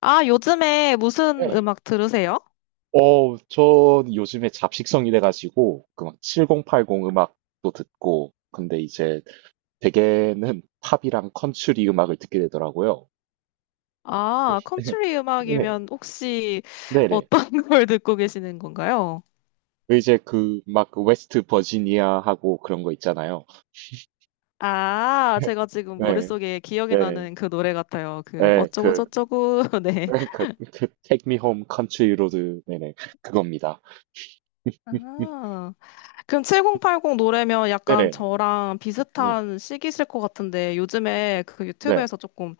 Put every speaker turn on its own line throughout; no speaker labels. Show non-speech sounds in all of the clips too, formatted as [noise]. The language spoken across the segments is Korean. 아, 요즘에 무슨
네.
음악 들으세요?
전 요즘에 잡식성이 돼가지고, 그 막 7080 음악도 듣고, 근데 이제 대개는 팝이랑 컨츄리 음악을 듣게 되더라고요.
아, 컨트리
[laughs] 네.
음악이면 혹시
네네.
어떤 [laughs] 걸 듣고 계시는 건가요?
그 이제 그막 그 웨스트 버지니아하고 그런 거 있잖아요.
아,
[laughs]
제가 지금
네,
머릿속에 기억이
네,
나는 그 노래 같아요. 그
네,
어쩌고
그,
저쩌고. [laughs] 네.
[laughs] 그, Take Me Home Country Road, 네네, 그겁니다. [laughs]
아, 그럼 7080 노래면 약간
네네,
저랑
네,
비슷한 시기실 것 같은데 요즘에 그
네,
유튜브에서 조금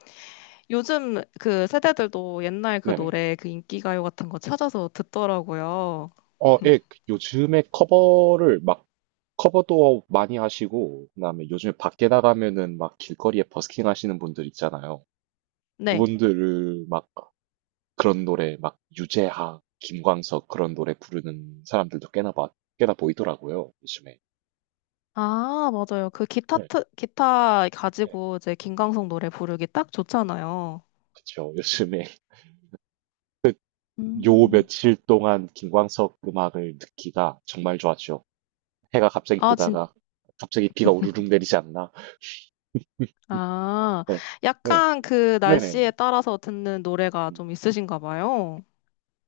요즘 그 세대들도 옛날 그
네네.
노래 그 인기가요 같은 거 찾아서 듣더라고요.
예, 그 요즘에 커버를 막 커버도 많이 하시고, 그다음에 요즘에 밖에 나가면은 막 길거리에 버스킹 하시는 분들 있잖아요.
네.
그분들을 막 그런 노래, 막 유재하, 김광석 그런 노래 부르는 사람들도 꽤나 보이더라고요, 요즘에.
아, 맞아요. 그
네,
기타
네,
가지고 이제 김광석 노래 부르기 딱 좋잖아요.
그쵸. 요즘에 [laughs] 요
음.
며칠 동안 김광석 음악을 듣기가 정말 좋았죠. 해가 갑자기
아, 진,
뜨다가 갑자기 비가 우르릉 내리지 않나?
아,
네, 네,
약간 그 날씨에
네네.
따라서 듣는 노래가 좀
음.
있으신가 봐요.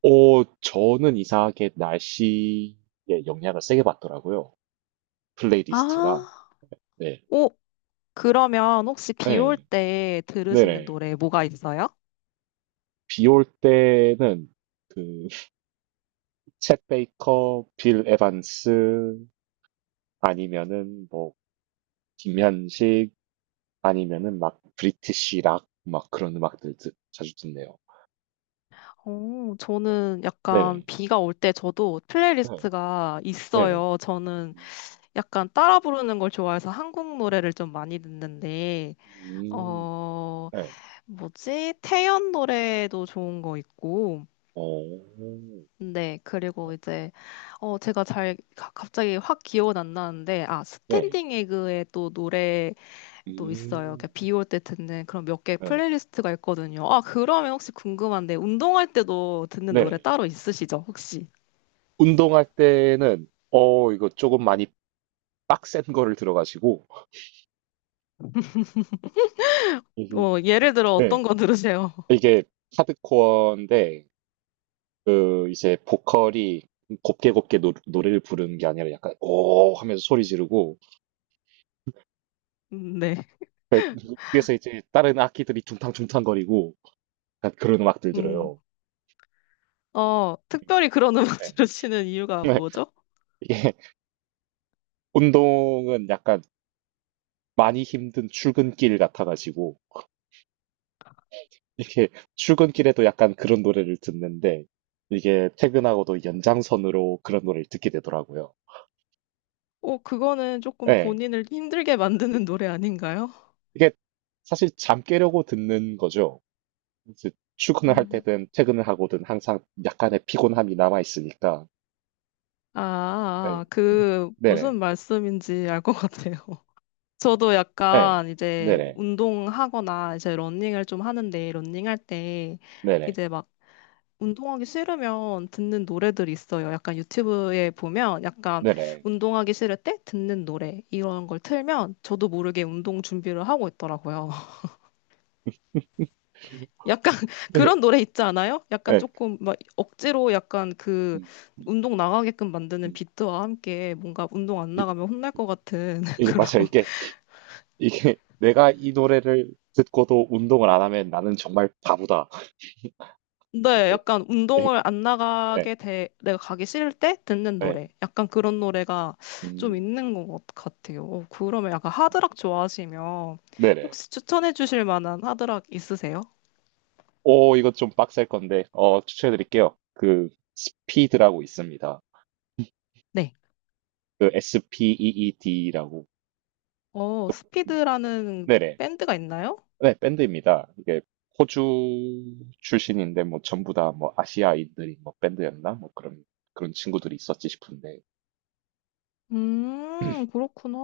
저는 이상하게 날씨에 영향을 세게 받더라고요. 플레이리스트가.
아,
네.
오, 그러면 혹시 비 올
네.
때 들으시는
네네.
노래 뭐가 있어요?
비올 때는 그, [laughs] 챗 베이커, 빌 에반스, 아니면은 뭐, 김현식, 아니면은 막, 브리티시 락, 막 그런 자주 듣네요.
오,
네.
저는 약간
네네.
비가 올 때 저도
네.
플레이리스트가
네네.
있어요. 저는
음,
약간 따라 부르는 걸 좋아해서 한국 노래를 좀 많이 듣는데, 어,
네.
뭐지? 태연 노래도 좋은 거 있고.
어,
네,
네.
그리고 이제, 어, 제가 잘, 갑자기 확 기억은 안 나는데, 아,
네.
스탠딩 에그의 또 노래도 있어요.
음,
비 올 때 듣는 그런 몇 개
네.
플레이리스트가 있거든요. 아, 그러면 혹시 궁금한데, 운동할 때도 듣는 노래
네네.
따로 있으시죠, 혹시?
운동할 때는 이거 조금 많이 빡센 거를 들어가시고 흠
어, 예를 들어
네.
어떤 거 들으세요? [laughs]
이게 하드코어인데 그 이제 보컬이 곱게 곱게 노 노래를 부르는 게 아니라 약간 "오." 하면서 소리 지르고
네.
그 그래서 이제 다른 악기들이 둥탕둥탕거리고 약간 그런 음악들
음,
들어요.
어, 특별히 그런 음악 [laughs]
네.
들으시는 이유가
네.
뭐죠?
[laughs] 이게 운동은 약간 많이 힘든 출근길 같아 가지고 이렇게 출근길에도 약간 그런 노래를 듣는데 이게 퇴근하고도 연장선으로 그런 노래를 듣게 되더라고요.
어, 그거는 조금
예.
본인을 힘들게 만드는 노래 아닌가요?
이게 사실 잠 깨려고 듣는 거죠. 이제 출근을 할
음.
때든 퇴근을 하고든 항상 약간의 피곤함이 남아 있으니까.
아, 아,
예.
아. 그
네네.
무슨 말씀인지 알 것 같아요. [laughs] 저도
예.
약간 이제
네네.
운동하거나 이제 러닝을 좀 하는데 러닝할 때
네네.
이제 막 운동하기 싫으면 듣는 노래들이 있어요. 약간 유튜브에 보면 약간
네네.
운동하기 싫을 때 듣는 노래 이런 걸 틀면 저도 모르게 운동 준비를 하고 있더라고요.
[laughs]
약간 [laughs]
네.
그런 노래 있지 않아요? 약간
예.
조금 막 억지로 약간 그
음,
운동 나가게끔 만드는
음.
비트와 함께 뭔가 운동 안
이-
나가면 혼날 것 같은 [laughs]
이게
그런.
맞아요. 이게 내가 이 노래를 듣고도 운동을 안 하면 나는 정말 바보다. [laughs]
네,
이제,
약간
예.
운동을 안
예.
나가게 돼, 내가 가기 싫을 때 듣는
예.
노래. 약간 그런 노래가 좀
음,
있는 것 같아요. 어, 그러면 약간 하드락 좋아하시면
네네.
혹시 추천해 주실 만한 하드락 있으세요?
오, 이거 좀 빡셀 건데, 추천해 드릴게요. 그, 스피드라고 있습니다.
네.
그, SPEED라고.
어, 스피드라는
네네.
밴드가 있나요?
네, 밴드입니다. 이게, 호주 출신인데, 뭐, 전부 다, 뭐, 아시아인들이, 뭐, 밴드였나? 뭐, 그런 친구들이 있었지 싶은데.
그렇구나.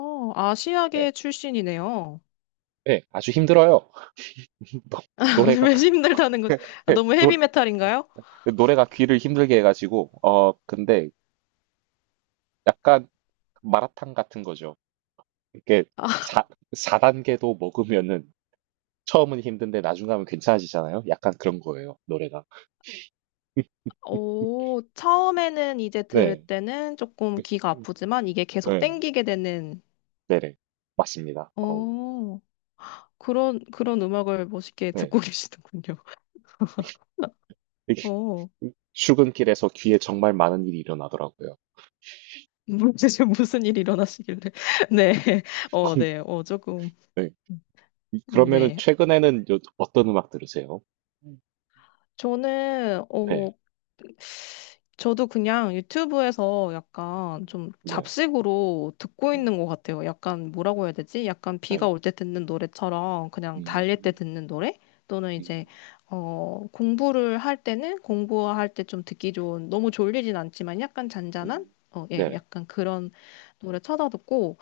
네,
아시아계 출신이네요.
네, 아주 힘들어요. [laughs] 노-
[laughs]
노래가,
왜 힘들다는 것, 아,
[laughs]
너무
노래,
헤비메탈인가요?
노래가 귀를 힘들게 해가지고, 근데, 약간, 마라탕 같은 거죠. 이게,
아,
사 4단계도 먹으면은 처음은 힘든데 나중 가면 괜찮아지잖아요. 약간 그런 거예요, 노래가.
오, 처음에는 이제 들을
네.
때는 조금 귀가
음.
아프지만 이게 계속
네.
땡기게 되는,
네네. 맞습니다. 어우
어, 그런, 그런 음악을 멋있게
네.
듣고 [laughs] 계시는군요.
이게
어,
출근길에서 귀에 정말 많은 일이 일어나더라고요.
뭐지, 지금 무슨 일이 일어나시길래. [laughs] 네, 어,
콩
네, 어, 조금,
네. 이 그러면은
네.
최근에는 요 어떤 음악 들으세요? 음.
저는,
네.
어, 저도 그냥 유튜브에서 약간
음.
좀
네.
잡식으로 듣고
음.
있는 것 같아요. 약간 뭐라고 해야 되지? 약간 비가
네.
올 때 듣는 노래처럼 그냥 달릴 때
음.
듣는 노래? 또는
음.
이제, 어, 공부를 할 때는 공부할 때 좀 듣기 좋은, 너무 졸리진 않지만 약간 잔잔한?
음.
어, 예,
네.
약간 그런 노래 찾아 듣고,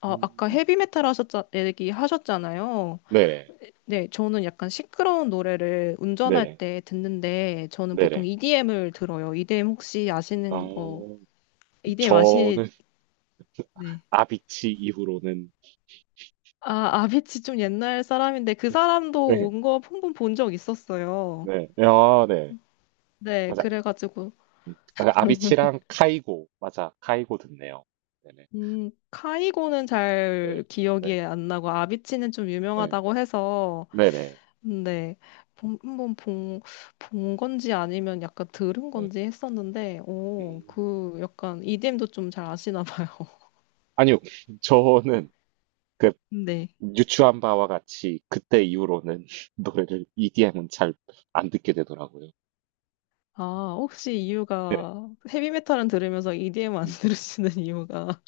아, 아까 헤비메탈 얘기 하셨잖아요.
네네.
네, 저는 약간 시끄러운 노래를 운전할
네네.
때 듣는데, 저는 보통
네네.
EDM을 들어요. EDM 혹시 아시는 거,
어
EDM 아시,
저는
네.
아비치 이후로는
아, 아비치 좀 옛날 사람인데, 그 사람도
네.
온 거 한 번 본 적 있었어요.
네. 아 네.
네,
맞아.
그래가지고,
아, 그 아비치랑 카이고. 맞아. 카이고 듣네요. 네네.
카이고는
네.
잘
네.
기억이 안 나고, 아비치는 좀
네.
유명하다고 해서,
네네.
네, 한번 본 건지 아니면 약간 들은
네.
건지 했었는데, 오,
음.
그 약간 EDM도 좀 잘 아시나 봐요.
아니요. 저는 그
네.
유추한 바와 같이 그때 이후로는 [laughs] 노래를 EDM은 잘 안 듣게 되더라고요.
아, 혹시
네.
이유가 헤비메탈은 들으면서 EDM 안 [laughs]
음.
들으시는 이유가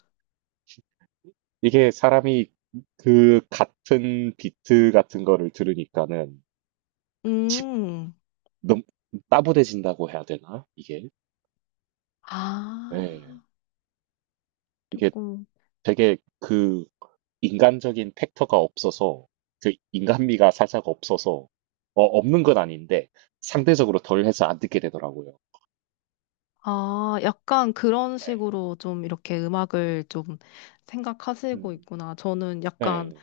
이게 사람이 그 같은 비트 같은 거를 들으니까는 집,
음.
너무 따분해진다고 해야 되나? 이게.
아,
네. 이게
조금
되게 그 인간적인 팩터가 없어서 그 인간미가 살짝 없어서 없는 건 아닌데 상대적으로 덜 해서 안 듣게 되더라고요.
아, 약간 그런
네.
식으로 좀 이렇게 음악을 좀
음.
생각하시고 있구나. 저는
네.
약간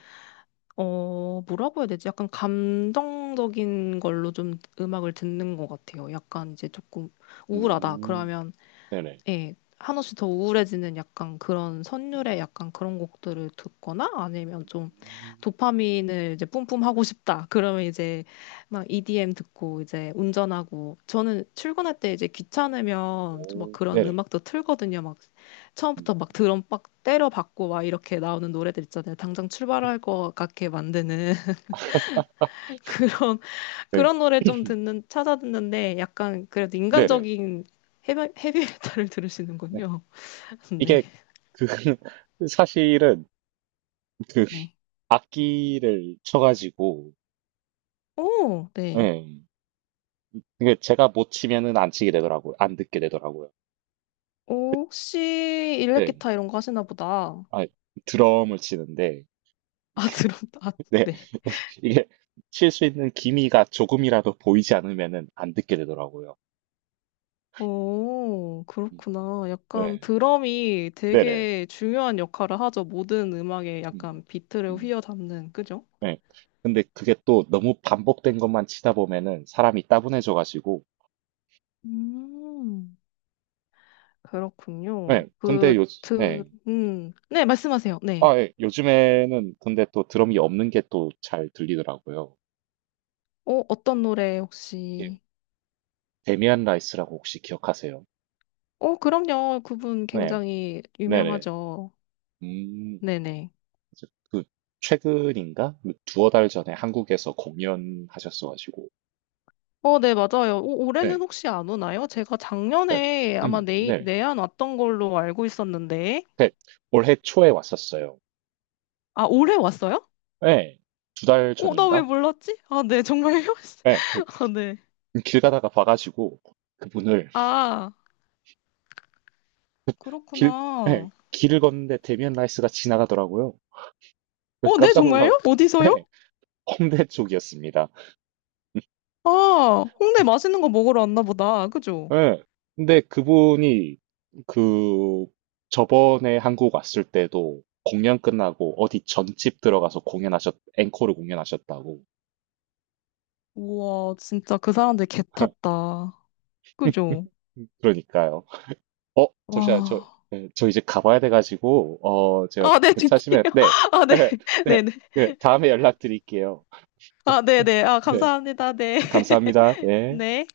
어, 뭐라고 해야 되지? 약간 감정적인 걸로 좀 음악을 듣는 것 같아요. 약간 이제 조금 우울하다.
음.
그러면
네네.
예, 한없이 더 우울해지는 약간 그런
음.
선율의 약간 그런 곡들을 듣거나 아니면 좀
음.
도파민을 이제 뿜뿜 하고 싶다. 그러면 이제 막 EDM 듣고 이제 운전하고 저는 출근할 때 이제 귀찮으면 좀 막
오.
그런
네네.
음악도 틀거든요. 막
음.
처음부터 막 드럼 빡 때려 박고 막 이렇게 나오는 노래들 있잖아요. 당장 출발할 것 같게 만드는 [laughs] 그런
네.
그런 노래 좀
[clears throat]
듣는 찾아 듣는데 약간 그래도
네네.
인간적인 헤비, 헤비메탈을
네.
들으시는군요. [laughs] 네.
이게 그 [laughs] 사실은 그
네.
악기를 쳐가지고
오, 네.
예. 이게 제가 못 치면은 안 치게 되더라고요. 안 듣게 되더라고요.
오, 혹시
네.
일렉기타 이런 거 하시나 보다.
아, 드럼을 치는데,
아, [laughs] 드럼, 아,
[laughs] 네,
네.
이게 칠 수 있는 기미가 조금이라도 보이지 않으면은 안 듣게 되더라고요.
오,
음,
그렇구나. 약간
네,
드럼이
네네.
되게 중요한 역할을 하죠. 모든 음악에
음,
약간 비트를
음,
휘어잡는, 그죠?
네. 근데 그게 또 너무 반복된 것만 치다 보면은 사람이 따분해져가지고,
음, 그렇군요.
네, 근데
그,
요, 네.
네, 말씀하세요. 네.
아, 예, 요즘에는 근데 또 드럼이 없는 게 또 잘 들리더라고요.
어, 어떤 노래
이게
혹시?
데미안 라이스라고 혹시 기억하세요?
어, 그럼요. 그분
네,
굉장히
네네.
유명하죠.
음,
네네.
그래서 그 최근인가? 뭐 두어 달 전에 한국에서 공연하셨어가지고.
어, 네, 맞아요. 오, 올해는
네,
혹시 안 오나요? 제가
네.
작년에 아마
네.
내한 왔던 걸로 알고 있었는데.
네, 올해 초에 왔었어요.
아, 올해 왔어요?
네, 두 달
어, 나 왜
전인가?
몰랐지? 아, 네, 정말요?
네,
[laughs] 아, 네.
그길 가다가 봐가지고 그분을
아,
길, 네,
그렇구나.
길을 걷는데 데미안 라이스가 지나가더라고요. 그래서
어, 네,
깜짝 놀라,
정말요? 어디서요?
네, 홍대 쪽이었습니다.
아, 홍대 맛있는 거 먹으러 왔나 보다. 그죠?
예. 근데 그분이 그 저번에 한국 왔을 때도 공연 끝나고 어디 전집 들어가서 앵콜을 공연하셨다고.
우와, 진짜 그 사람들 개
[laughs]
탔다. 그죠?
그러니까요. 잠시만, 저,
와.
예, 저 이제 가봐야 돼가지고, 제가
아, 네,
괜찮으시면,
드릴게요. [laughs]
네,
아,
[laughs]
네.
네, 네,
네네.
네, 다음에 연락드릴게요.
아, 네네. 아,
네,
감사합니다. 네.
감사합니다.
[laughs]
네.
네.